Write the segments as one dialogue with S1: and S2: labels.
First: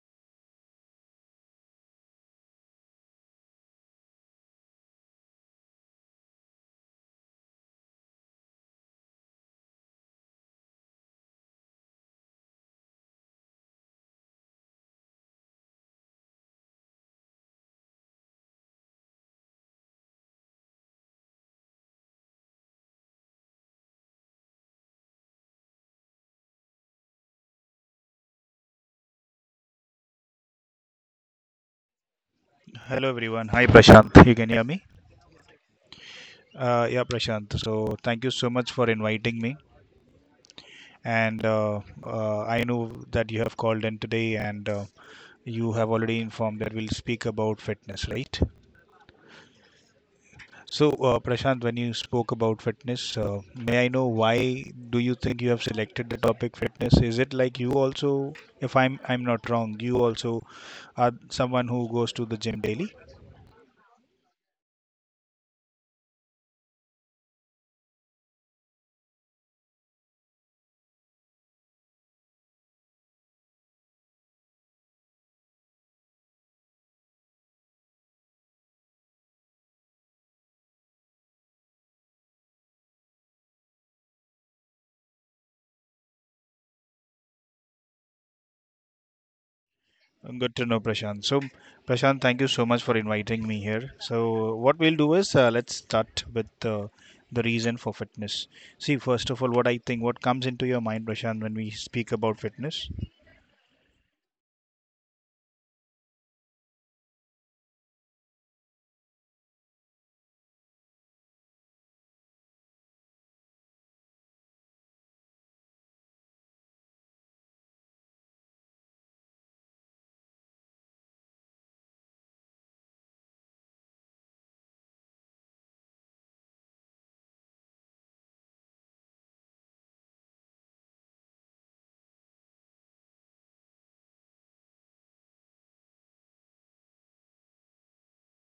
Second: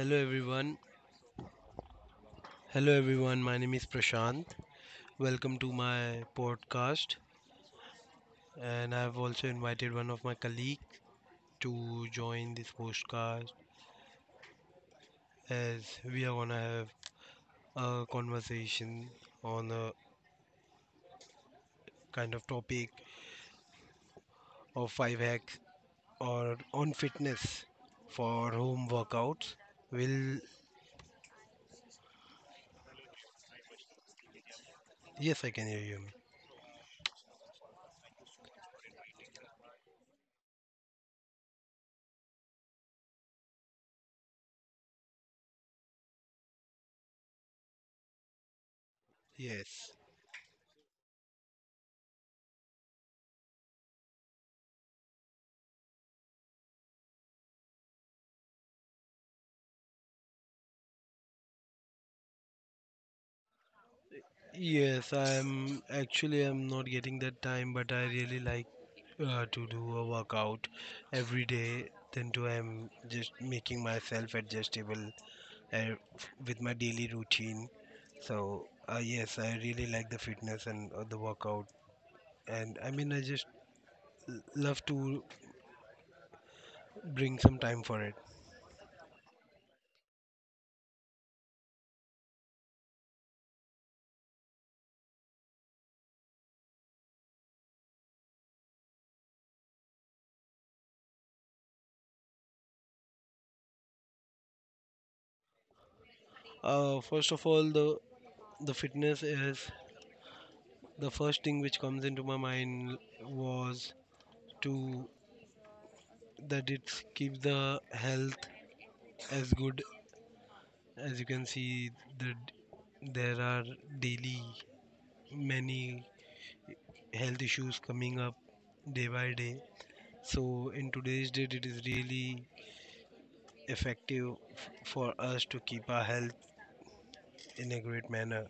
S1: Hello everyone. Hello everyone. My name is Prashant. Welcome to my podcast, and I've also invited one of my colleagues to join this podcast as we are going to have a conversation on a kind of topic of 5 hacks or on fitness for home workouts. Will
S2: Hello everyone. Hi Prashant. You can hear me?
S1: Yes, I can hear you.
S2: Yeah, Prashant, so thank you so much for inviting me. And I know that you have called in today, and you have already informed that we'll speak about fitness, right?
S1: Yes.
S2: So Prashant, when you spoke about fitness, may I know why do you think you have selected the topic fitness? Is it like you also, if I'm not wrong, you also are someone who goes to the gym daily?
S1: Yes, I'm actually I'm not getting that time, but I really like to do a workout every day. Then too, I'm just making myself adjustable uh, with my daily routine. So yes, I really like the fitness and the workout, and I mean I just love to bring some time for it.
S2: Good to know, Prashant. So, Prashant, thank you so much for inviting me here. So, what we'll do is let's start with the reason for fitness. See, first of all, what I think, what comes into your mind, Prashant, when we speak about fitness?
S1: First of all, the fitness is the first thing which comes into my mind was to that it keeps the health as good as you can see that there are daily many health issues coming up day by day, so in today's date it is really effective for us to keep our health in a great manner.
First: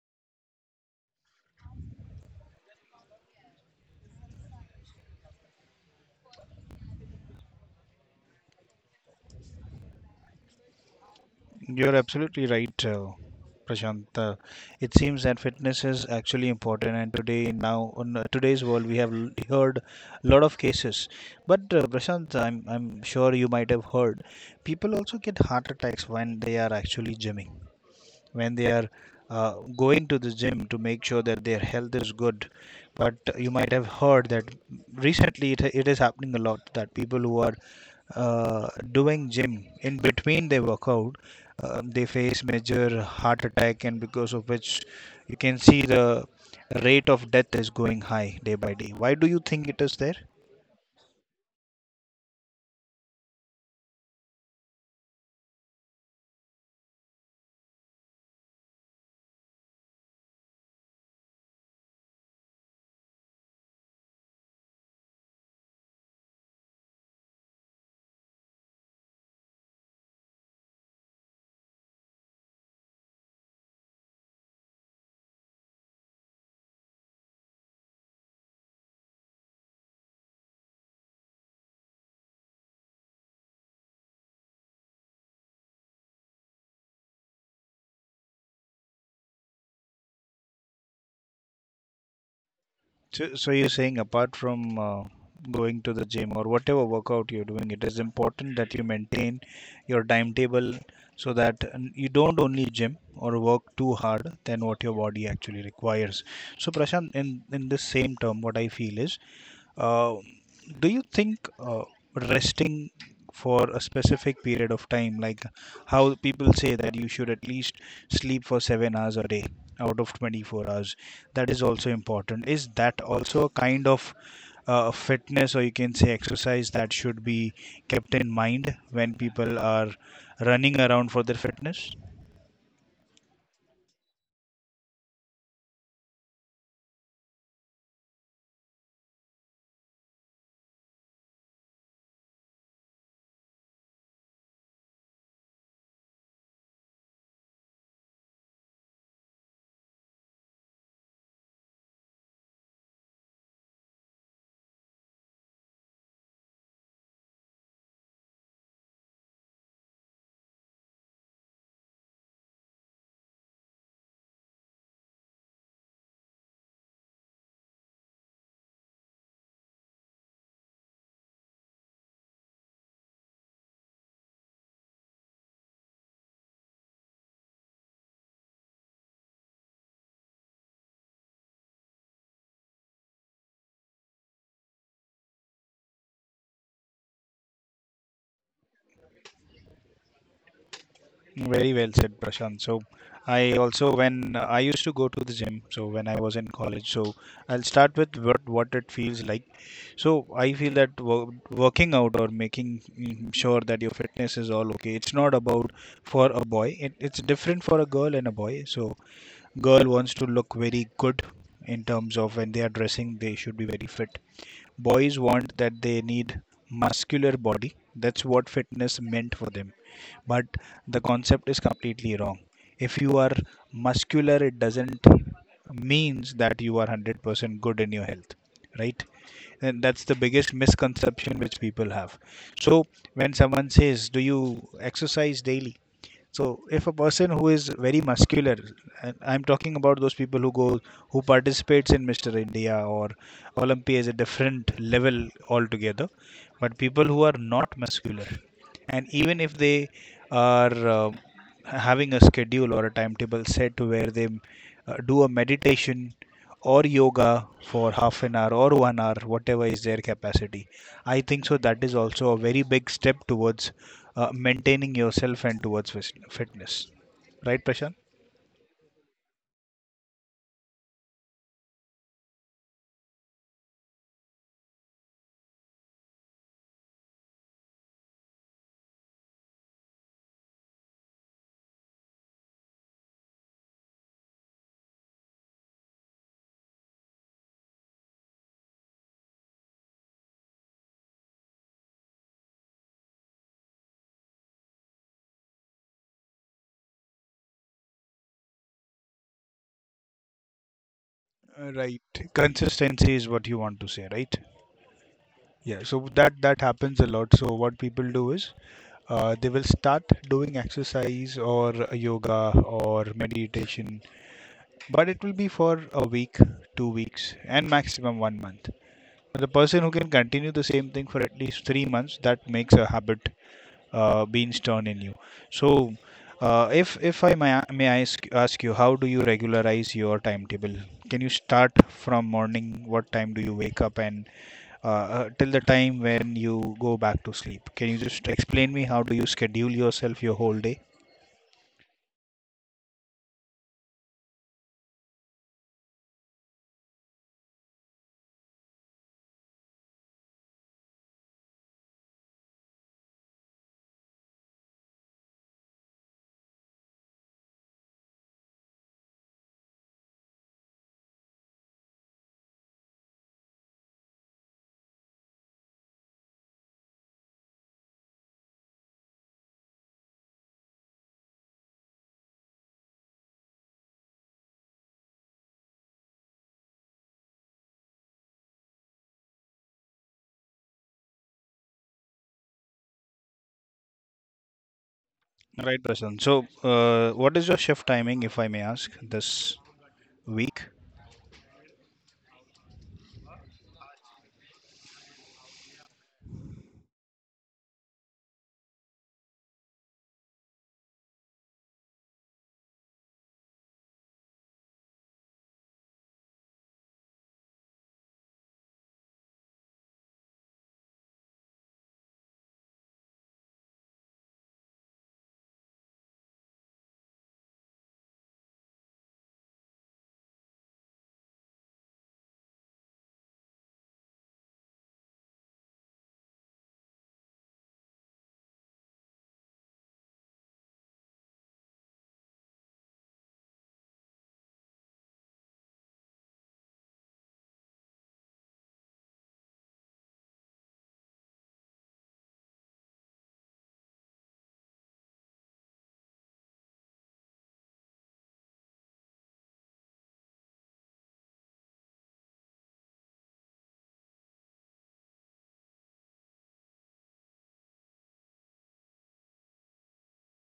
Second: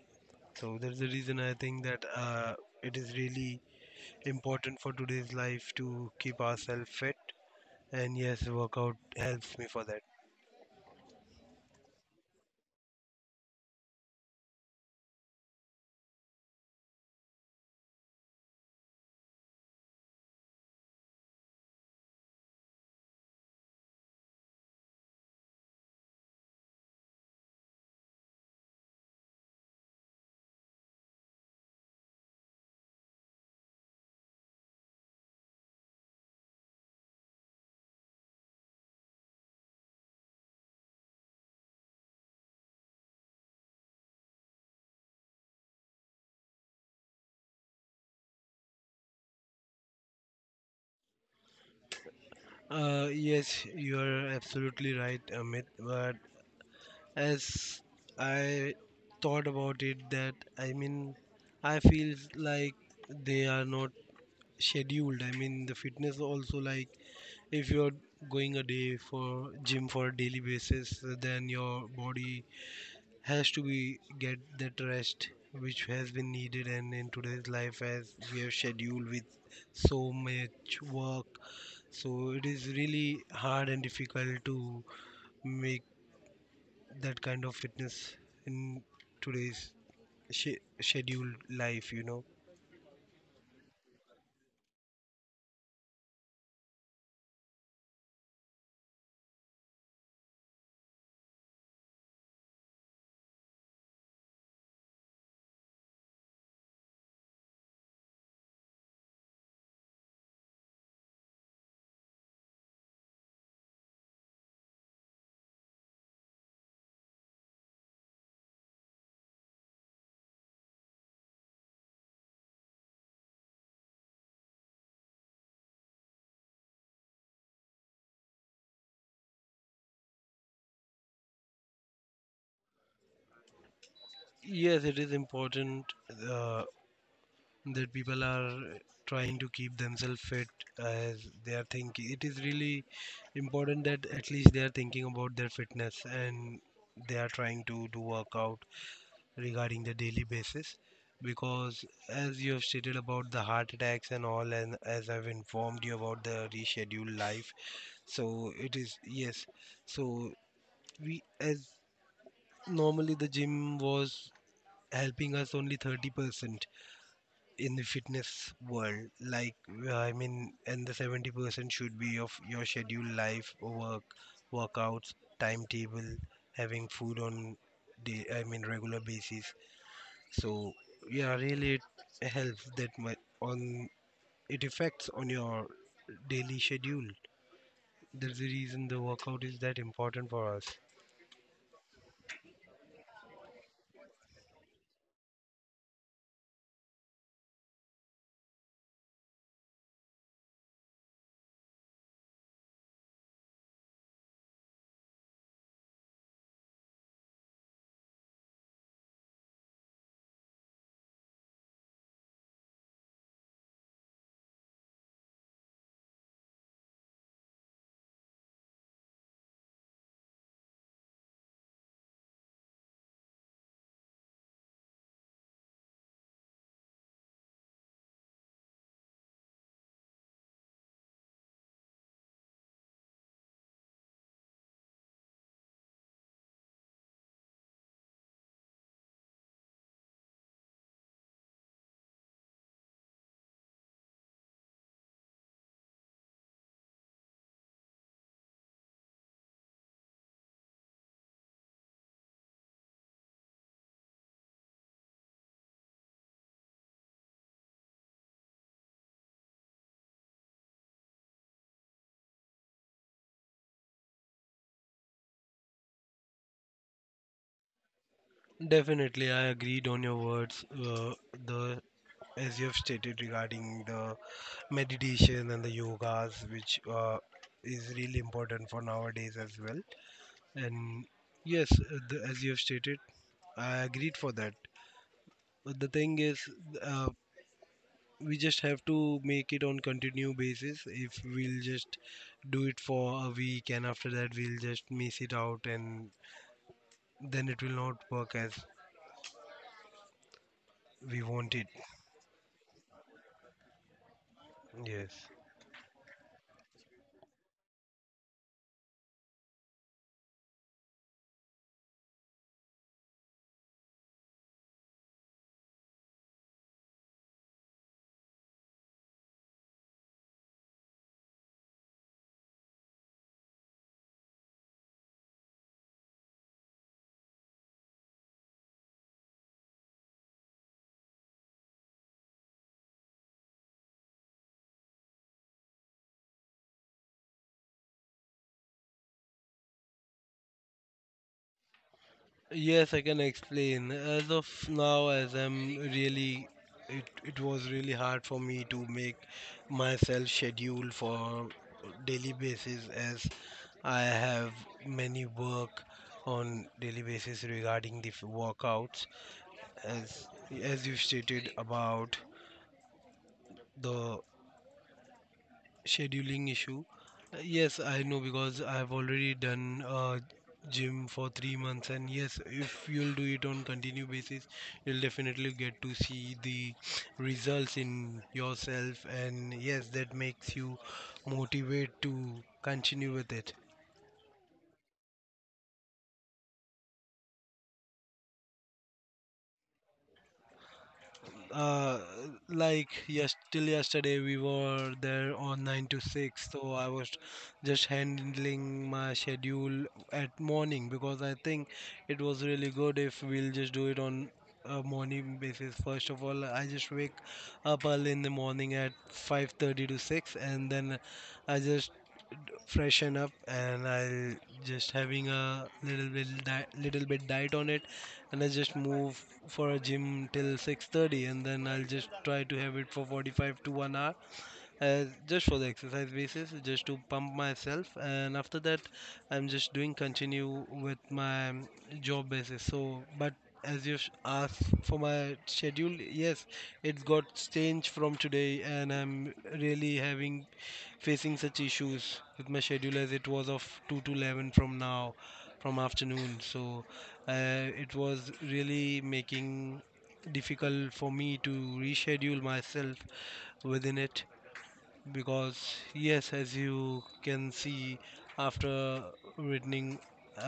S1: So that's the reason I think that it is really important for today's life to keep ourselves fit, and yes, workout helps me for that.
S2: You're absolutely right, Prashant. It seems that fitness is actually important, and today, now, in today's world, we have heard a lot of cases. But, Prashant, I'm sure you might have heard people also get heart attacks when they are actually gymming when they are going to the gym to make sure that their health is good. But you might have heard that recently it is happening a lot that people who are doing gym in between their workout, they face major heart attack, and because of which you can see the rate of death is going high day by day. Why do you think it is there?
S1: Yes, you are absolutely right, Amit. But as I thought about it that I mean I feel like they are not scheduled. I mean the fitness also, like if you're going a day for gym for a daily basis, then your body has to be get that rest which has been needed. And in today's life as we have scheduled with so much work, so it is really hard and difficult to make that kind of fitness in today's scheduled life.
S2: So you're saying apart from going to the gym or whatever workout you're doing, it is important that you maintain your timetable so that you don't only gym or work too hard than what your body actually requires. So, Prashant, in this same term, what I feel is uh, do you think resting for a specific period of time, like how people say that you should at least sleep for 7 hours a day out of 24 hours, that is also important? Is that also a kind of fitness or you can say exercise that should be kept in mind when people are running around for their fitness?
S1: Yes, it is important, uh, that people are trying to keep themselves fit, as they are thinking it is really important that at least they are thinking about their fitness and they are trying to do workout regarding the daily basis. Because as you have stated about the heart attacks and all, and as I've informed you about the rescheduled life, so it is. Yes. So we as normally the gym was helping us only 30% in the fitness world, like I mean, and the 70% should be of your scheduled life, work workouts, timetable, having food on the I mean regular basis. So yeah, really it helps that much on, it affects on your daily schedule. That's the reason the workout is that important for us.
S2: Very well said, Prashant. So, I also when I used to go to the gym. So when I was in college, so I'll start with what it feels like. So I feel that working out or making sure that your fitness is all okay. It's not about for a boy. It's different for a girl and a boy. So girl wants to look very good in terms of when they are dressing, they should be very fit. Boys want that they need muscular body. That's what fitness meant for them. But the concept is completely wrong. If you are muscular, it doesn't means that you are 100% good in your health, right? And that's the biggest misconception which people have. So when someone says, "Do you exercise daily?" So if a person who is very muscular, and I'm talking about those people who go who participates in Mr. India or Olympia is a different level altogether, but people who are not muscular, and even if they are having a schedule or a timetable set to where they do a meditation or yoga for half an hour or 1 hour, whatever is their capacity. I think so. That is also a very big step towards maintaining yourself and towards fitness. Right, Prashant?
S1: Definitely, I agreed on your words. The As you have stated regarding the meditation and the yogas, which is really important for nowadays as well. And yes, as you have stated, I agreed for that. But the thing is, uh, we just have to make it on continue basis. If we'll just do it for a week and after that we'll just miss it out, and then it will not work as we want it.
S2: Right. Consistency is what you want to say, right?
S1: Yes.
S2: Yeah. So that that happens a lot. So what people do is they will start doing exercise or yoga or meditation, but it will be for a week, 2 weeks, and maximum 1 month. The person who can continue the same thing for at least 3 months, that makes a habit being stern in you. So, if I may ask you, how do you regularize your timetable? Can you start from morning? What time do you wake up and till the time when you go back to sleep? Can you just explain me how do you schedule yourself your whole day?
S1: Yes, I can explain. As of now, as I'm really, it was really hard for me to make myself schedule for daily basis as I have many work on daily basis regarding the workouts. As as you stated about the scheduling issue. Yes, I know because I've already done gym for 3 months, and yes, if you'll do it on continue basis, you'll definitely get to see the results in yourself, and yes, that makes you motivate to continue with it.
S2: Right, Prasan. So, what is your shift timing, if I may ask, this week?
S1: uh, like yes, till yesterday we were there on 9 to 6, so I was just handling my schedule at morning because I think it was really good if we'll just do it on a morning basis. First of all, I just wake up early in the morning at 5:30 to 6, and then I just freshen up and I'll just having a little bit diet on it, and I just move for a gym till 6:30, and then I'll just try to have it for 45 to 1 hour just for the exercise basis, just to pump myself. And after that, I'm just doing continue with my job basis. So, but as you asked for my schedule, yes, it's got changed from today, and I'm really having facing such issues with my schedule as it was of 2 to 11 from now, from afternoon. So, it was really making difficult for me to reschedule myself within it. Because yes, as you can see, after returning,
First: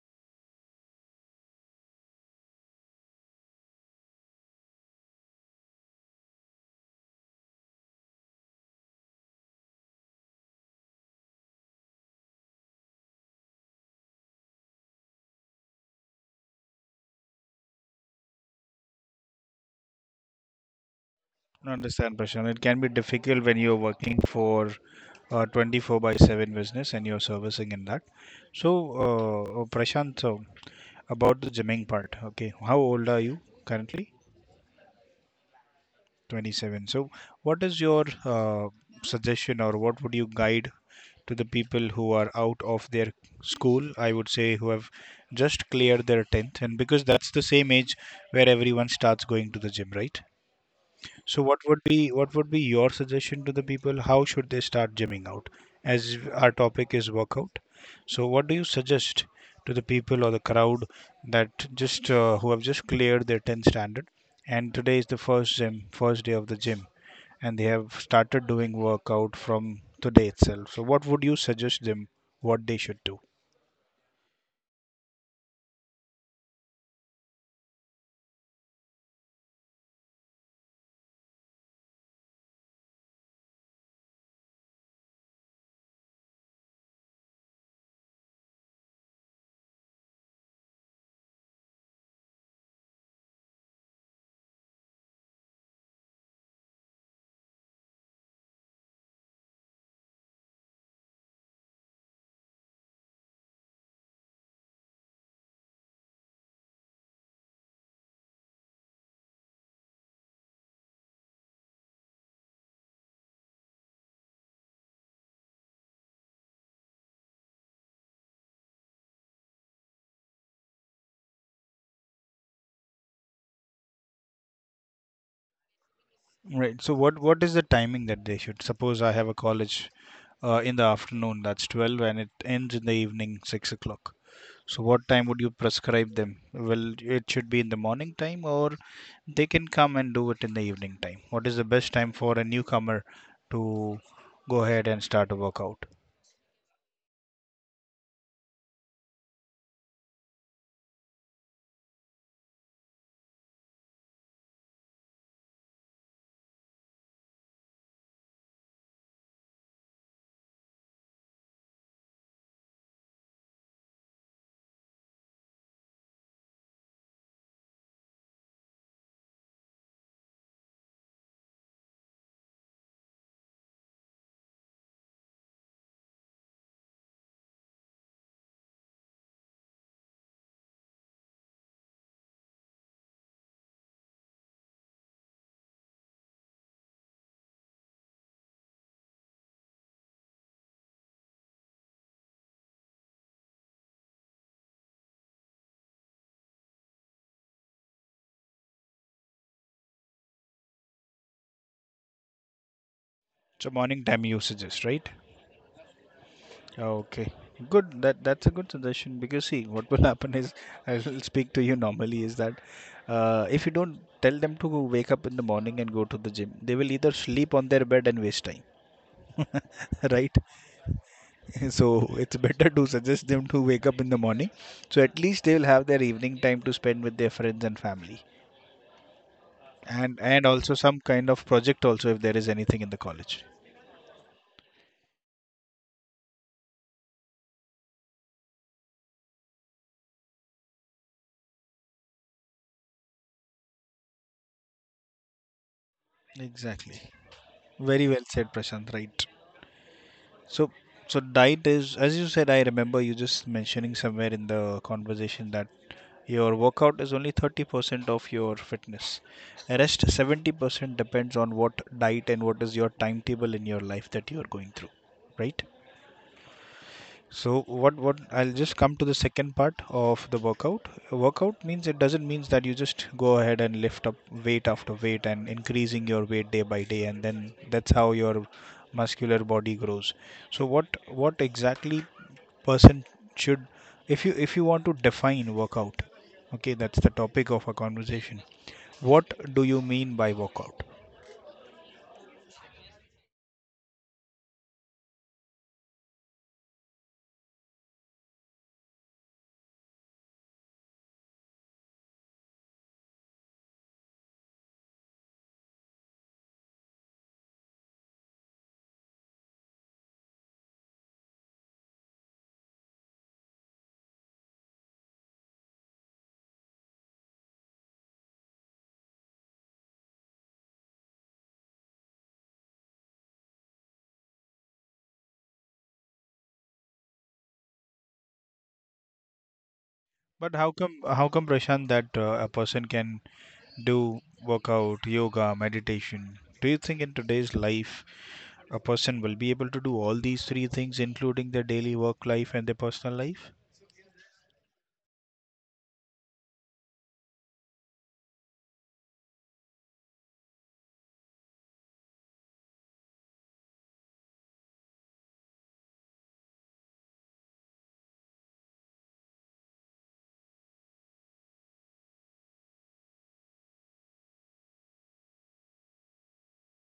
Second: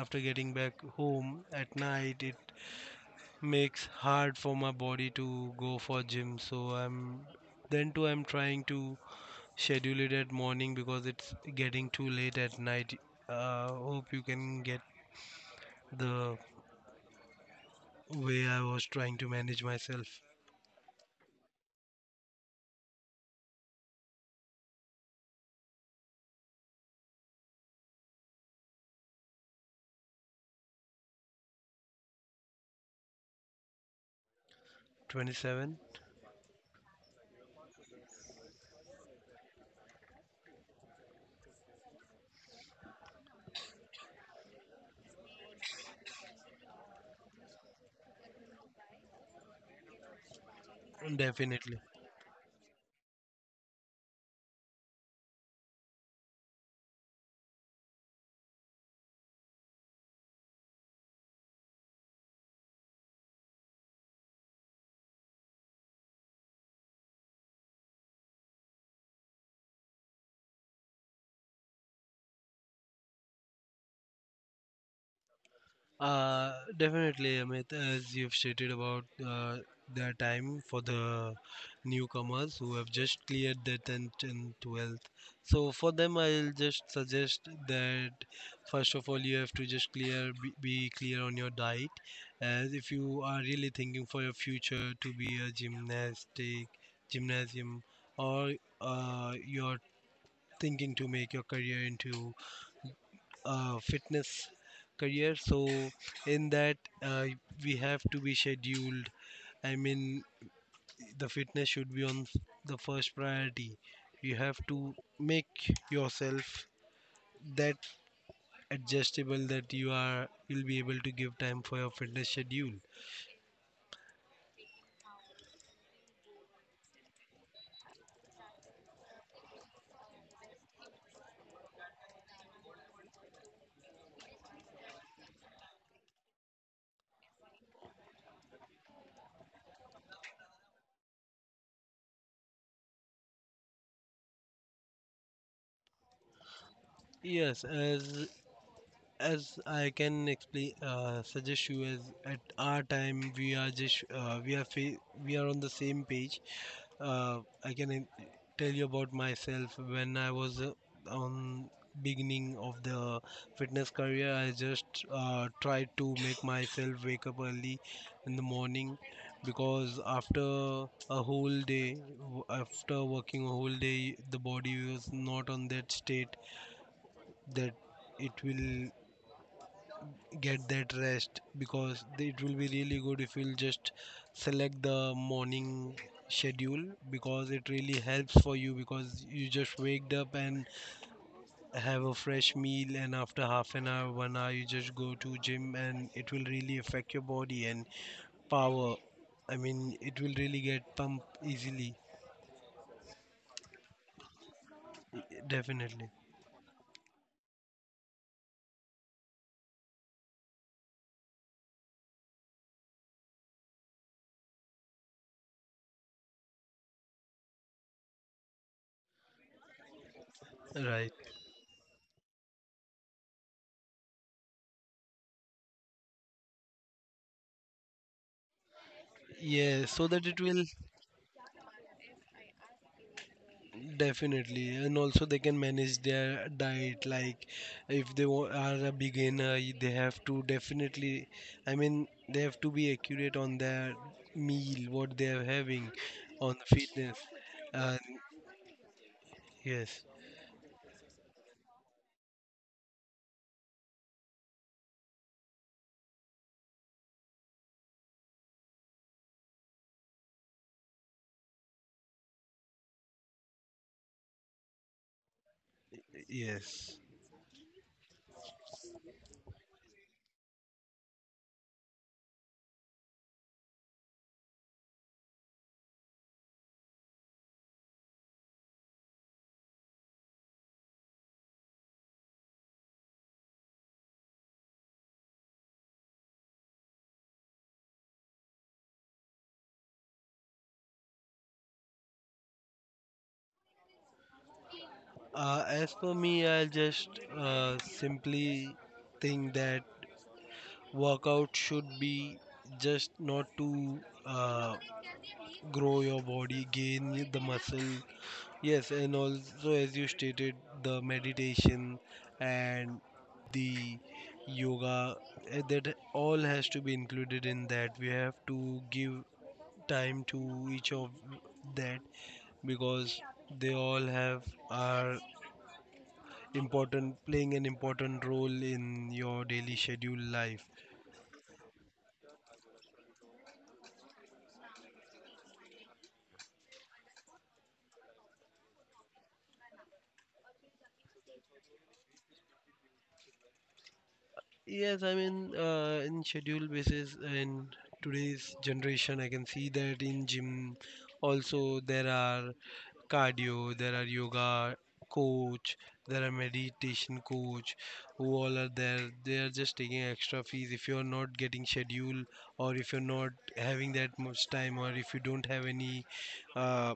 S1: after getting back home at night, it makes hard for my body to go for gym. So I'm then too, I'm trying to schedule it at morning because it's getting too late at night. Hope you can get the way I was trying to manage myself.
S2: I understand, Prashant. It can be difficult when you're working for a 24 by 7 business and you're servicing in that. So, Prashant, so about the gymming part, okay, how old are you currently?
S1: 27.
S2: 27. So, what is your suggestion or what would you guide to the people who are out of their school? I would say who have just cleared their 10th, and because that's the same age where everyone starts going to the gym, right? So
S1: Definitely.
S2: what would be your suggestion to the people? How should they start gymming out? As our topic is workout, so what do you suggest to the people or the crowd that just who have just cleared their 10th standard and today is the first gym, first day of the gym, and they have started doing workout from today itself. So what would you suggest them what they should do?
S1: Definitely, Amit, as you've stated about their time for the newcomers who have just cleared their 10th and 12th. So, for them, I'll just suggest that first of all, you have to just be clear on your diet. As if you are really thinking for your future to be a gymnastic, gymnasium, or you're thinking to make your career into fitness career. So in that, uh, we have to be scheduled. I mean the fitness should be on the first priority. You have to make yourself that adjustable that you'll be able to give time for your fitness schedule.
S2: Right. So what is the timing that they should? Suppose I have a college in the afternoon that's 12 and it ends in the evening 6 o'clock. So what time would you prescribe them? Well, it should be in the morning time or they can come and do it in the evening time. What is the best time for a newcomer to go ahead and start a workout?
S1: Yes, as I can explain, suggest you, as at our time we are just, we are on the same page. I can tell you about myself. When I was on beginning of the fitness career, I just tried to make myself wake up early in the morning, because after a whole day, after working a whole day, the body was not on that state that it will get that rest. Because it will be really good if you'll just select the morning schedule, because it really helps for you, because you just waked up and have a fresh meal, and after half an hour 1 hour you just go to gym and it will really affect your body and power. I mean it will really get pumped easily.
S2: So morning time you suggest, right?
S1: Definitely.
S2: Okay. Good. That that's a good suggestion because see what will happen is I'll speak to you normally is that if you don't tell them to wake up in the morning and go to the gym, they will either sleep on their bed and waste time. Right?
S1: Right.
S2: So it's better to suggest them to wake up in the morning. So at least they will have their evening time to spend with their friends and family.
S1: Yeah, so
S2: And
S1: that
S2: and
S1: it will
S2: also some kind of project also if there is anything in the college.
S1: Definitely, and also they can manage their diet. Like, if they are a beginner, they have to definitely, I mean, they have to be accurate on their meal, what they are having, on the
S2: Exactly.
S1: fitness. And
S2: Very well said, Prashant, right.
S1: yes,
S2: So so diet is as you said, I remember you just mentioning somewhere in the conversation that your workout is only 30% of your fitness. Rest 70% depends on what diet and what is your timetable in your life that you are going through, right?
S1: yes.
S2: So what I'll just come to the second part of the workout. Workout means it doesn't means that you just go ahead and lift up weight after weight and increasing your weight day by day and then that's how your muscular body grows. So what exactly person should if you want to define workout. Okay, that's the topic of our conversation. What do you mean by workout?
S1: As for me, I'll just simply think that workout should be just not to uh, grow your body, gain the muscle. Yes, and also as you stated, the meditation and the yoga that all has to be included in that. We have to give time to each of that because they all have are important, playing an important role in your daily schedule
S2: But
S1: life.
S2: how come Prashant that a person can do workout, yoga, meditation. Do you think in today's life a person will be able to do all these three things, including their daily work life and their personal life?
S1: Yes, I mean in schedule basis in today's generation, I can see that in gym also there are cardio, there are yoga coach, there are meditation coach who all are there. They are just taking extra fees if you're not getting schedule or if you're not having that much time or if you don't have any uh,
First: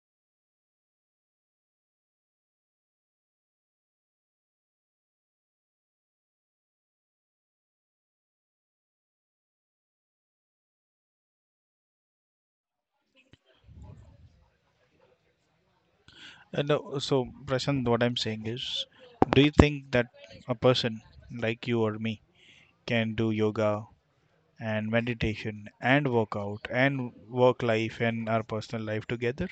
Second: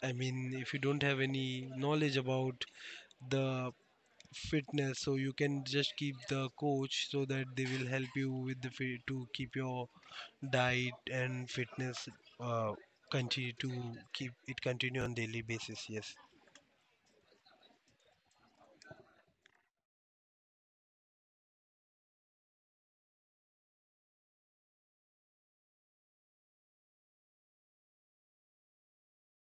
S1: I mean if you don't have any knowledge about the fitness, so you can just keep the coach so that they will help you with the fit to keep your diet and fitness uh, continue to keep it continue on daily basis. Yes.
S2: And so, Prashant, what I'm saying is, do you think that a person like you or me can do yoga and meditation and workout and work life and our personal life together?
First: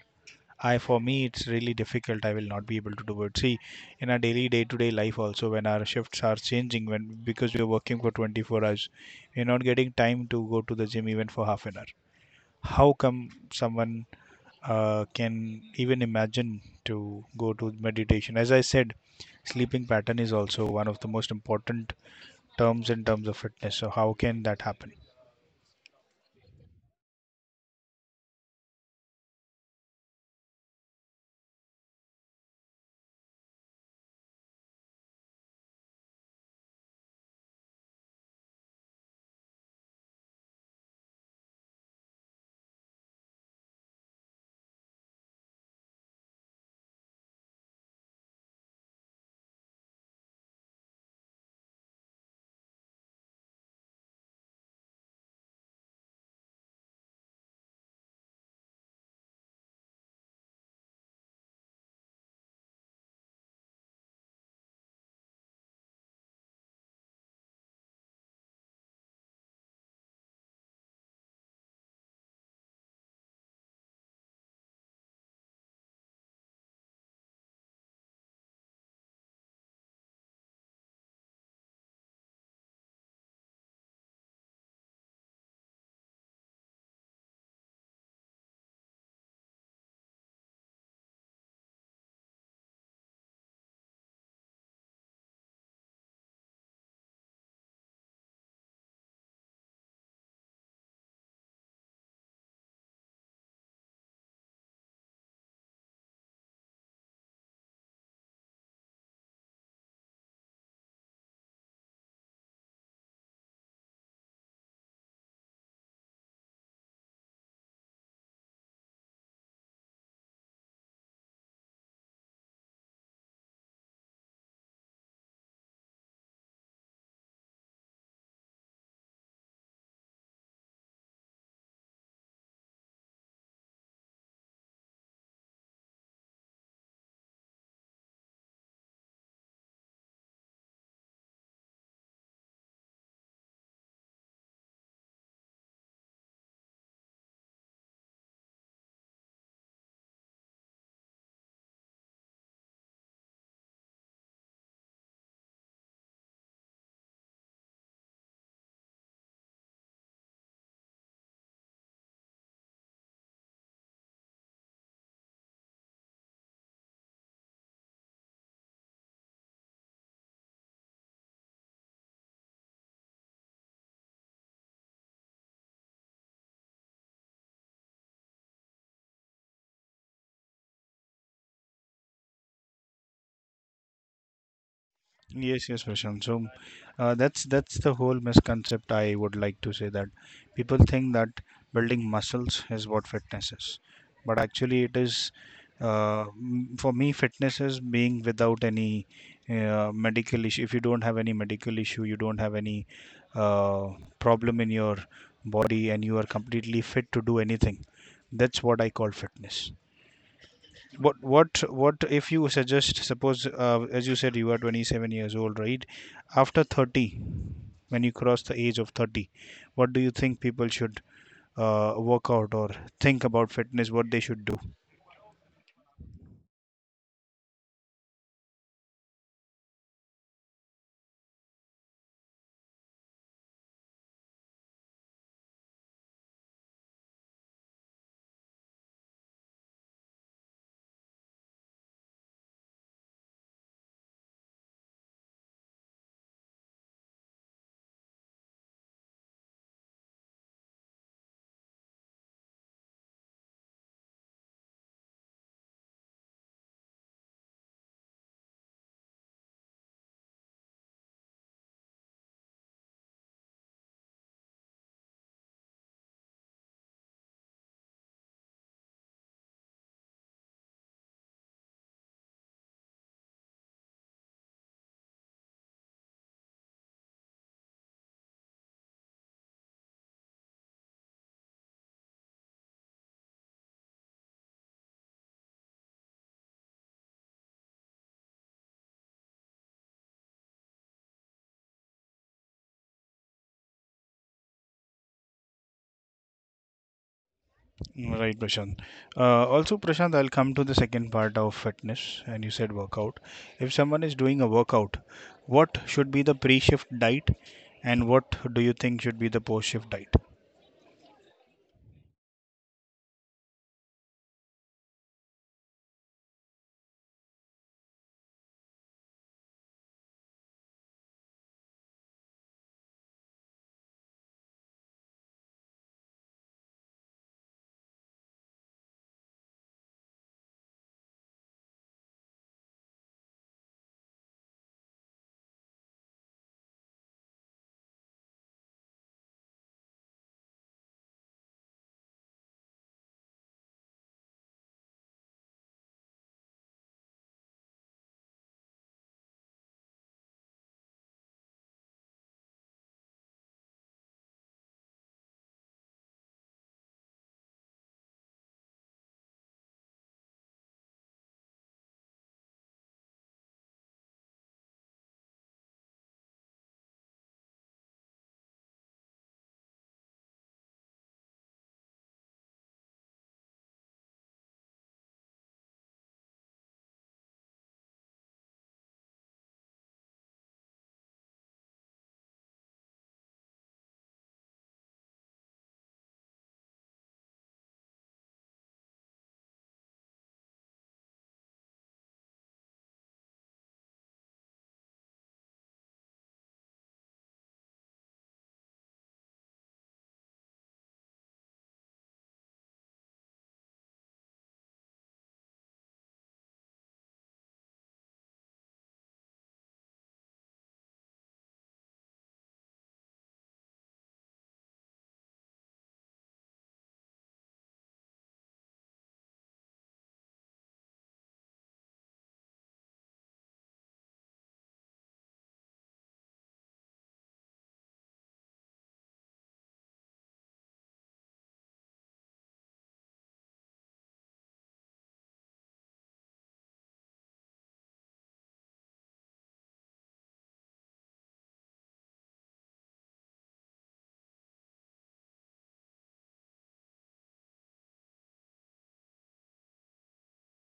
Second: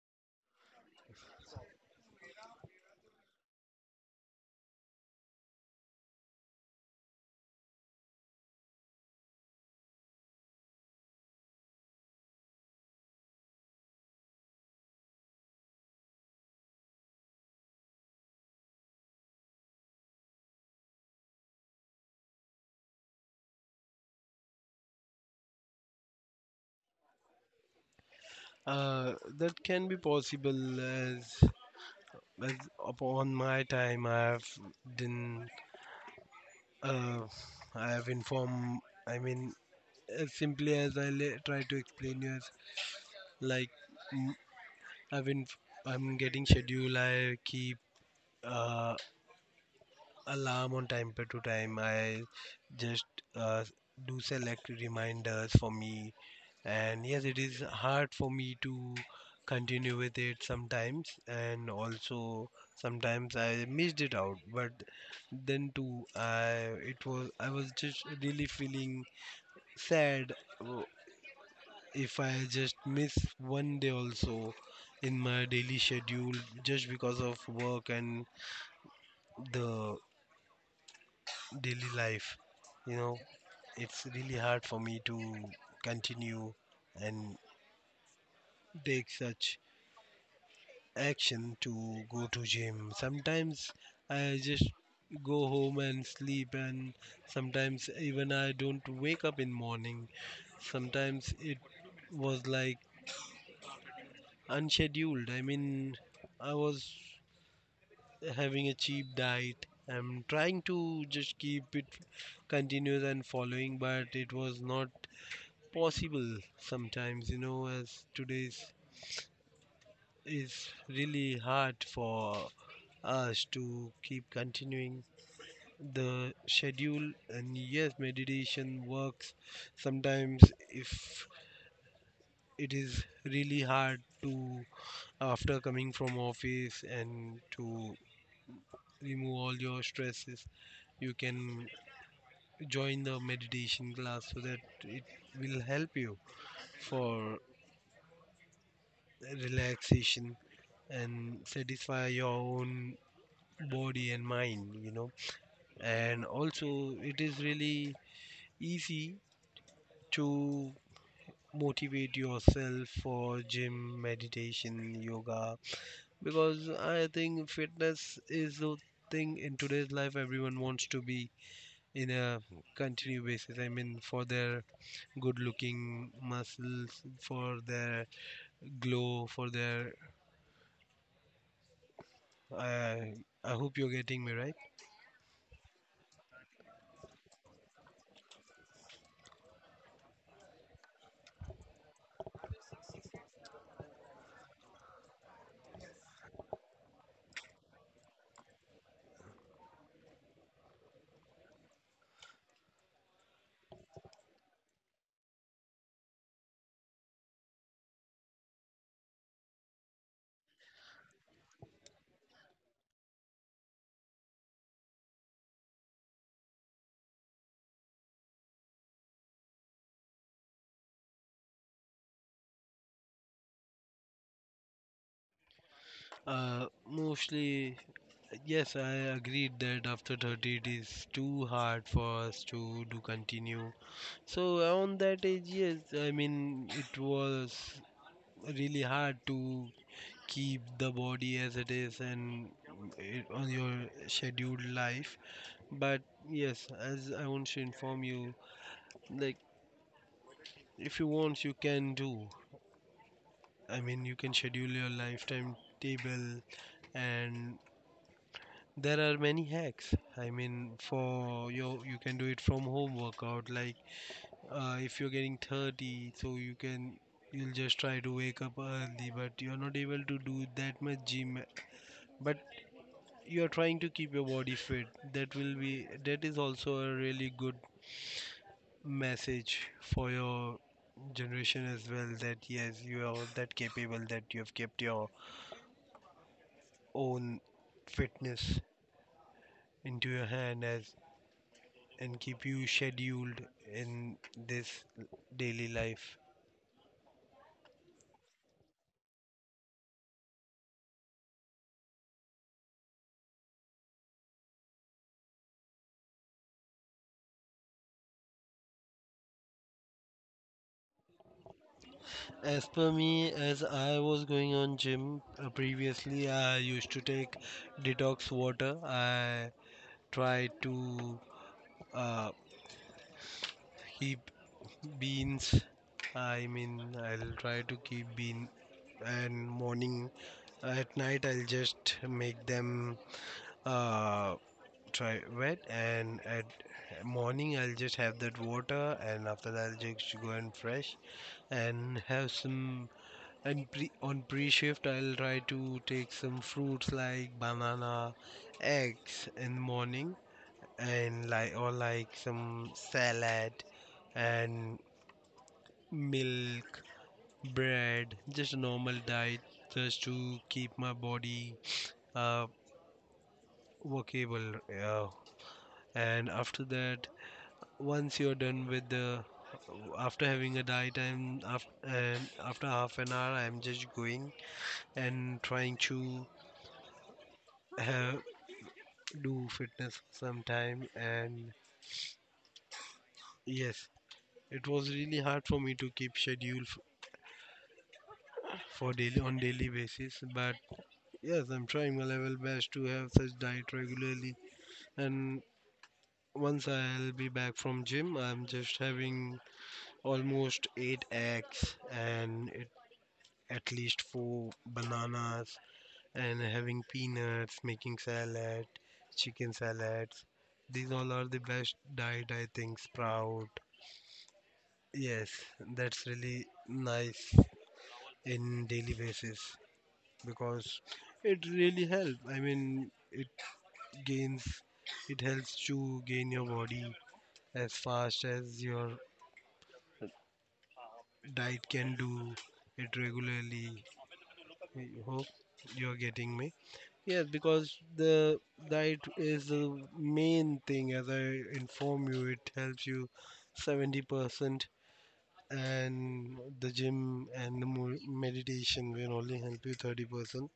S2: I for me it's really difficult. I will not be able to do it. See, in our daily day-to-day life also, when our shifts are changing, when because we are working for 24 hours, we're not getting time to go to the gym even for half an hour. How come someone can even imagine to go to meditation? As I said, sleeping pattern is also one of the most important terms in terms of fitness. So how can that happen?
S1: That can be possible as upon my time I have done. uh, I have informed, I mean, as simply as I try to explain you, as like mm, I've I'm getting schedule. I keep uh, alarm on time to time. I just uh, do select reminders for me. And yes, it is hard for me to continue with it sometimes, and also sometimes I missed it out. But then too, I was just really feeling sad uh, if I just miss one day also in my daily schedule just because of work and the daily life, you know it's really hard for me to continue and take such action to go to gym. Sometimes I just go home and sleep, and sometimes even I don't wake up in morning. Sometimes it was like unscheduled. I mean, I was having a cheap diet. I'm trying to just keep it continuous and following, but it was not possible sometimes, you know, as today's is really hard for us to keep continuing the schedule. And yes, meditation works sometimes. If it is really hard to after coming from office and to remove all your stresses, you can join the meditation class so that it will help you for relaxation and satisfy your own body and mind, you know. And also it is really easy to motivate yourself for gym, meditation, yoga, because I think fitness is the thing in today's life. Everyone wants to be in a continuous basis. I mean, for their good looking muscles, for their glow, for their. Uh, I hope you're getting me right.
S2: Yes, yes, Prashant. So that's the whole misconcept I would like to say that people think that building muscles is what fitness is, but actually it is. For me, fitness is being without any medical issue. If you don't have any medical issue, you don't have any uh, problem in your body, and you are completely fit to do anything. That's what I call fitness. What what if you suggest suppose as you said you are 27 years old, right? After 30, when you cross the age of 30, what do you think people should work out or think about fitness, what they should do?
S1: Mostly, yes, I agreed that after 30 it is too hard for us to do continue. So around that age, yes, I mean it was really hard to keep the body as it is and it, on your scheduled life. But yes, as I want to inform you, like if you want, you can do. I mean, you can schedule your lifetime table, and there are many hacks. I mean, for your you can do it from home workout like if you're getting 30, so you can you'll just try to wake up early, but you're not able to do that much gym, but you're trying to keep your body fit. That will be that is also a really good message for your generation as well, that yes you are that capable that you have kept your own fitness into your hand as and keep you scheduled in this daily life.
S2: Right, Prashant. Also, Prashant, I'll come to the second part of fitness and you said workout, if someone is doing a workout, what should be the pre-shift diet and what do you think should be the post-shift diet?
S1: As per me, as I was going on gym previously, I used to take detox water. I try to uh, keep beans. I mean, I'll try to keep bean and morning at night I'll just make them uh, try wet, and at morning I'll just have that water, and after that I'll just go and fresh and have some. And pre- on pre shift, I'll try to take some fruits like banana, eggs in the morning, and like or like some salad and milk, bread, just a normal diet just to keep my body uh, workable. Yeah. And after that, once you're done with the after having a diet and after half an hour I'm just going and trying to have do fitness sometime. And yes, it was really hard for me to keep schedule for daily on daily basis, but yes, I'm trying my level best to have such diet regularly. And once I'll be back from gym, I'm just having almost 8 eggs and it, at least 4 bananas, and having peanuts, making salad, chicken salads. These all are the best diet, I think. Sprout. Yes, that's really nice in daily basis because it really helps. I mean, it gains, it helps to gain your body as fast as your diet can do it regularly. I hope you're getting me. Yes, because the diet is the main thing. As I inform you, it helps you 70% and the gym and the meditation will only help you 30%.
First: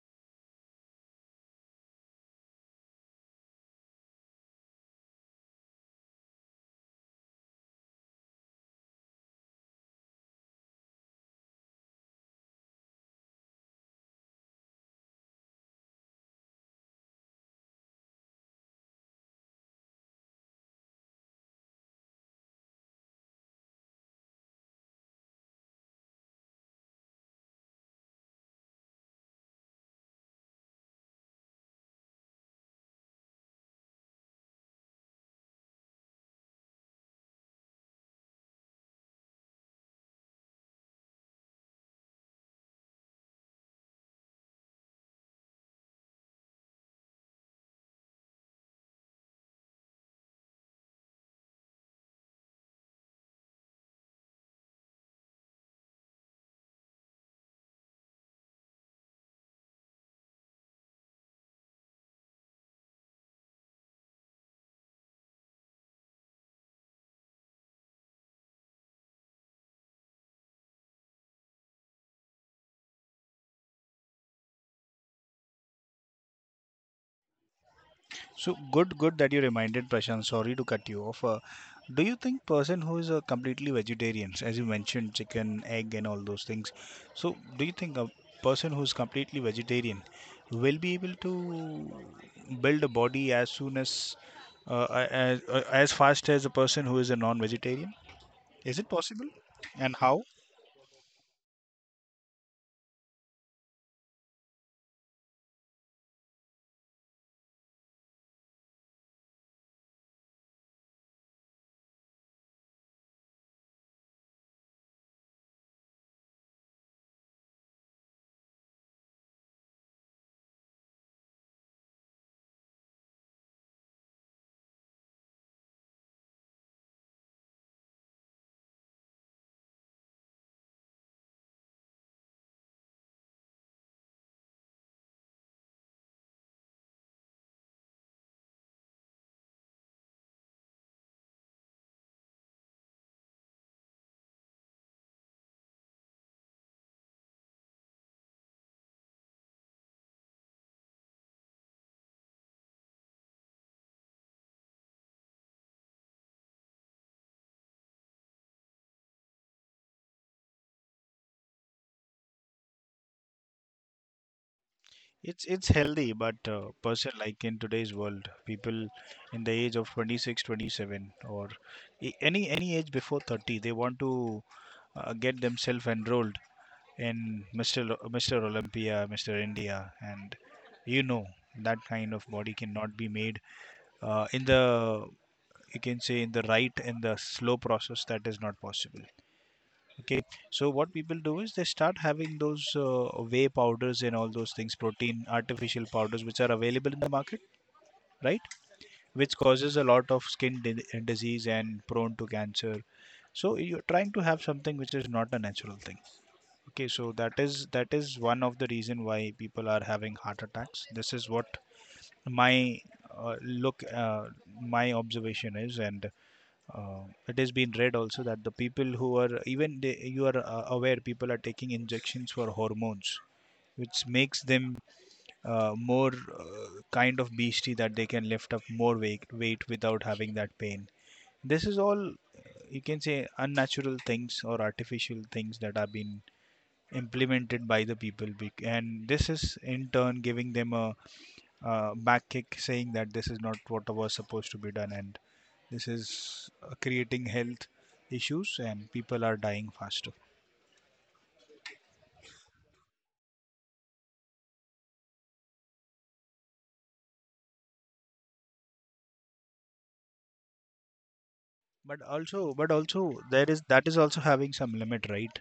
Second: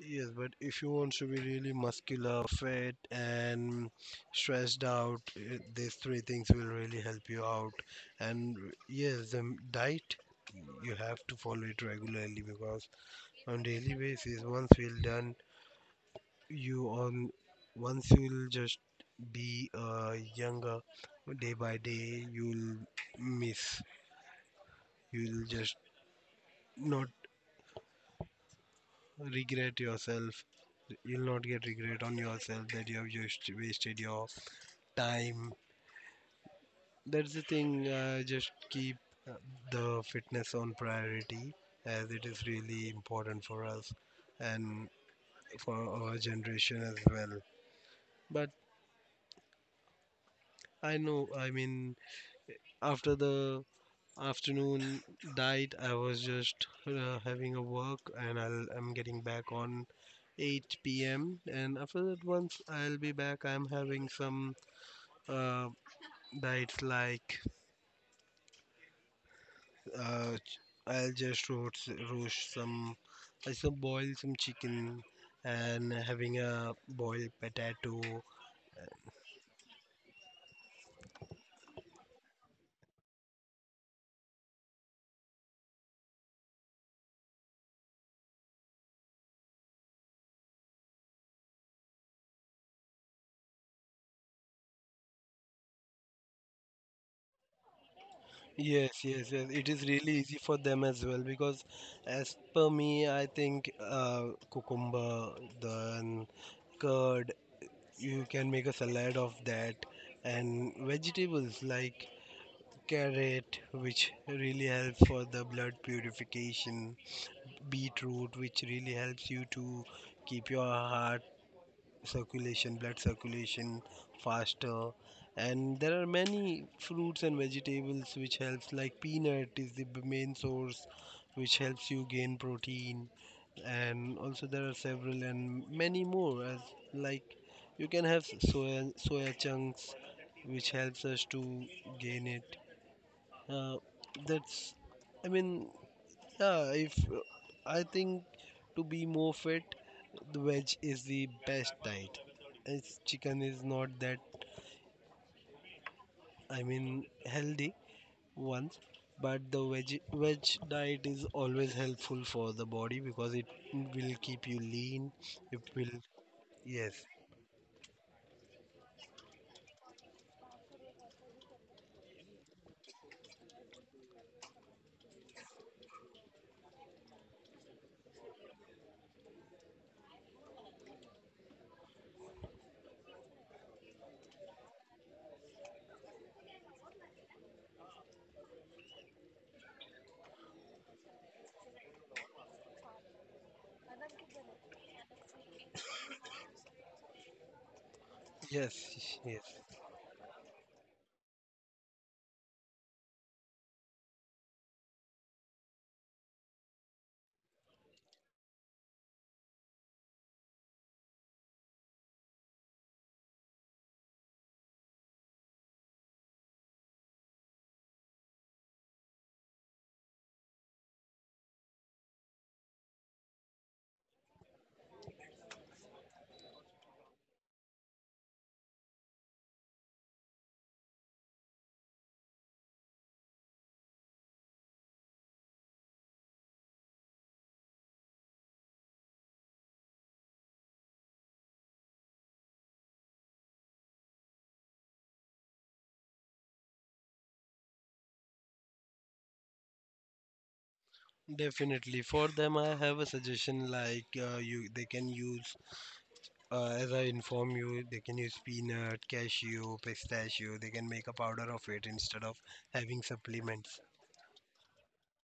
S1: Yes, but if you want to be really muscular, fit, and stressed out, eh, these three things will really help you out. And yes, the diet you have to follow it regularly because on daily basis, once we'll done, you on once you'll just be younger day by day, you'll miss, you'll just not regret yourself. You'll not get regret on yourself that you have just wasted your time. That's the thing. Just keep uh, the fitness on priority as it is really important for us and for our generation as well. But I know, I mean, after the afternoon diet, I was just having a work, and I'm getting back on 8 p.m., and after that once I'll be back I'm having some uh, diets like uh, I'll just roast some, I some boil some chicken and having a boiled potato.
S2: So good, good that you reminded Prashant. Sorry to cut you off. Do you think person who is completely vegetarian, as you mentioned, chicken, egg, and all those things, so do you think a person who is completely vegetarian will be able to build a body as soon as uh, as, as fast as a person who is a non-vegetarian? Is it
S1: Yes,
S2: possible?
S1: yes, yes. It is
S2: And
S1: really
S2: how?
S1: easy for them as well because, as per me, I think cucumber, then curd, you can make a salad of that, and vegetables like carrot, which really helps for the blood purification. Beetroot, which really helps you to keep your heart circulation blood circulation faster. And there are many fruits and vegetables which helps, like peanut is the main source which helps you gain protein. And also there are several and many more, as like you can have soya chunks which helps us to gain it. uh, that's I mean yeah, if I think to be more fit, the veg is the best diet. It's chicken is not that I mean healthy once, but the veg diet is always helpful for the body because it will keep you lean.
S2: It's
S1: It
S2: it's
S1: will
S2: healthy, but
S1: yes,
S2: person like in today's world, people in the age of 26, 27, or any age before 30, they want to get themselves enrolled in Mr. Olympia, Mr. India, and you know that kind of body cannot be made in the you can say in the slow process. That is not possible. Okay, so what people do is they start having those whey powders and all those things, protein, artificial powders, which are available in the market, right?
S1: yes,
S2: Which
S1: yes.
S2: causes a lot of disease and prone to cancer. So you're trying to have something which is not a natural thing. Okay, so that is one of the reason why people are having heart attacks. This is what my uh, look, uh, my observation is, and uh, it has been read also that the people who are even they, you are aware, people are taking injections for hormones which makes them more kind of beastie that they can lift up more weight without having that pain. This is all you can say unnatural things or artificial things that are being implemented by the people and this is in turn giving them a back kick saying that this is not what was supposed to be done, and this is creating health issues and people are dying faster.
S1: Definitely. For them, I have a suggestion like you they can use. As I inform you, they can use peanut, cashew, pistachio. They can make a powder of it
S2: but
S1: instead of
S2: also but
S1: having
S2: also there is,
S1: supplements.
S2: that is also having some limit, right?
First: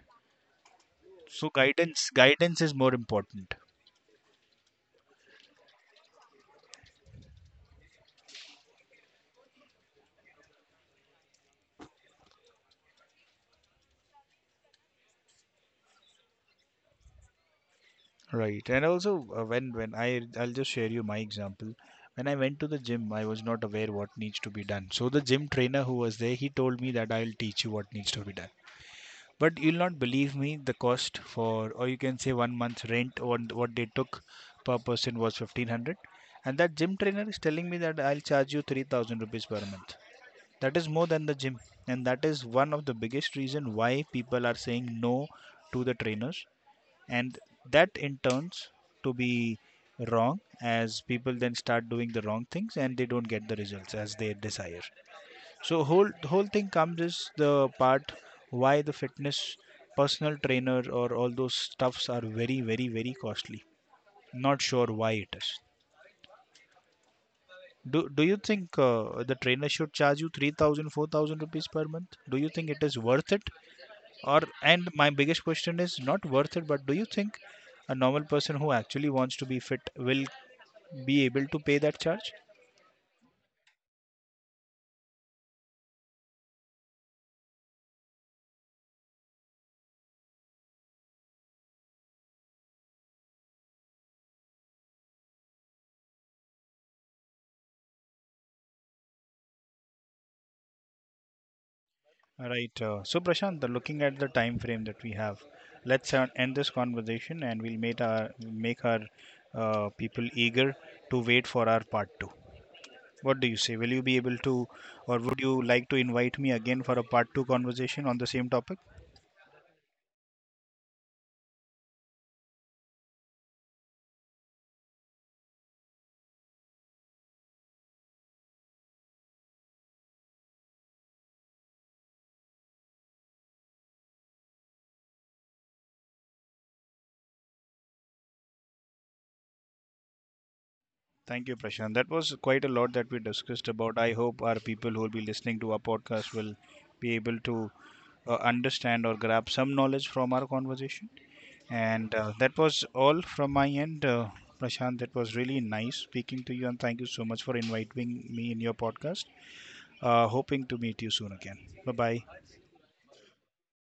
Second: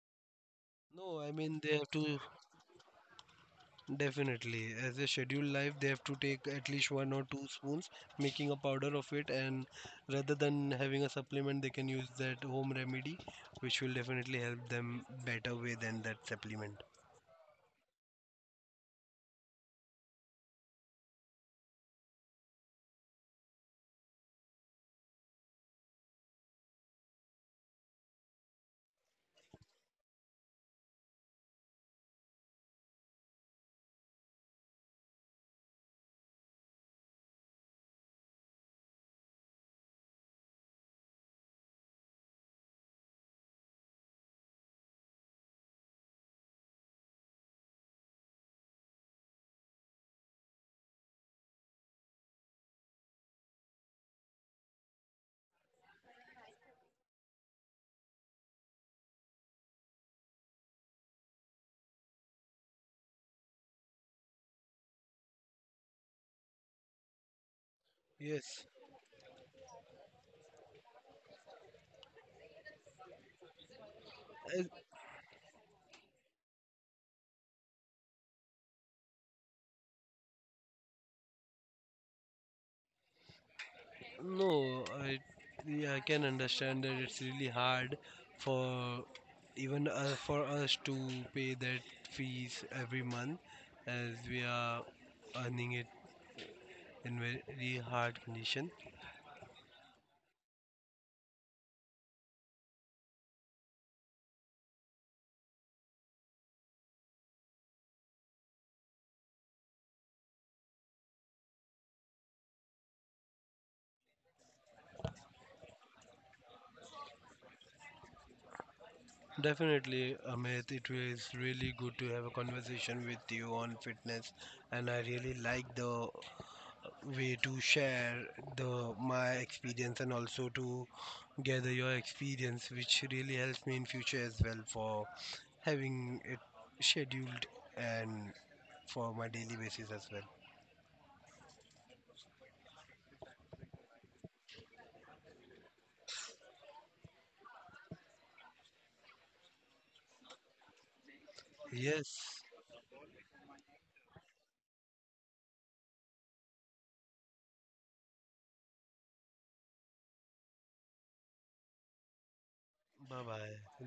S1: No, I
S2: So
S1: mean they have
S2: guidance
S1: to
S2: guidance is more important.
S1: definitely, as a scheduled life, they have to take at least one or two spoons, making a powder of it, and rather than having a supplement, they can use that home remedy, which will definitely help them better way than that supplement.
S2: Right, and also when I'll just share you my example. When I went to the gym, I was not aware what needs to be done, so the gym trainer who was there, he told me that I'll teach you what needs to be done. But you'll not believe me, the cost for, or you can say one month's rent, what they took per person was 1500. And that gym trainer is telling me that I'll charge you 3000 rupees per month. That is more than the gym. And that is one of the biggest reason why people are saying no to the trainers. And that in turns to be wrong as people then start doing the wrong things and they don't get the results as they desire. So whole the whole thing comes is the part why the fitness personal trainer or all those stuffs are very very very costly. Not sure why it is. Do you
S1: Yes,
S2: think the trainer should charge you 3000 4000 rupees per month? Do you think it is worth it? Or,
S1: as
S2: and my biggest question is not worth it, but do you think a normal person who actually wants to be fit will be able to pay that charge?
S1: no, I yeah, I can understand that it's really hard for even for us to pay that fees every month as we are earning it in very hard condition.
S2: Right. So, Prashant, looking at the time frame that we have, let's end this conversation and we'll make our people eager to wait for our part two. What do you say? Will you be able to, or would you like to invite me again for a part two conversation on the same topic?
S1: Definitely, Amit. It was really good to have a conversation with you on fitness, and I really like the way to share the my experience and also to gather your experience, which really helps me in future as well for having it scheduled and for my daily basis as well.
S2: Thank you, Prashant. That was quite a lot that we discussed about. I hope our people who will be listening to our podcast will be able to understand or grab some knowledge from our conversation. And
S1: Yes.
S2: that was all from my end, Prashant. That was really nice speaking to you, and thank you so much for inviting me in your podcast. Hoping to meet you soon again. Bye bye.
S1: Bye bye.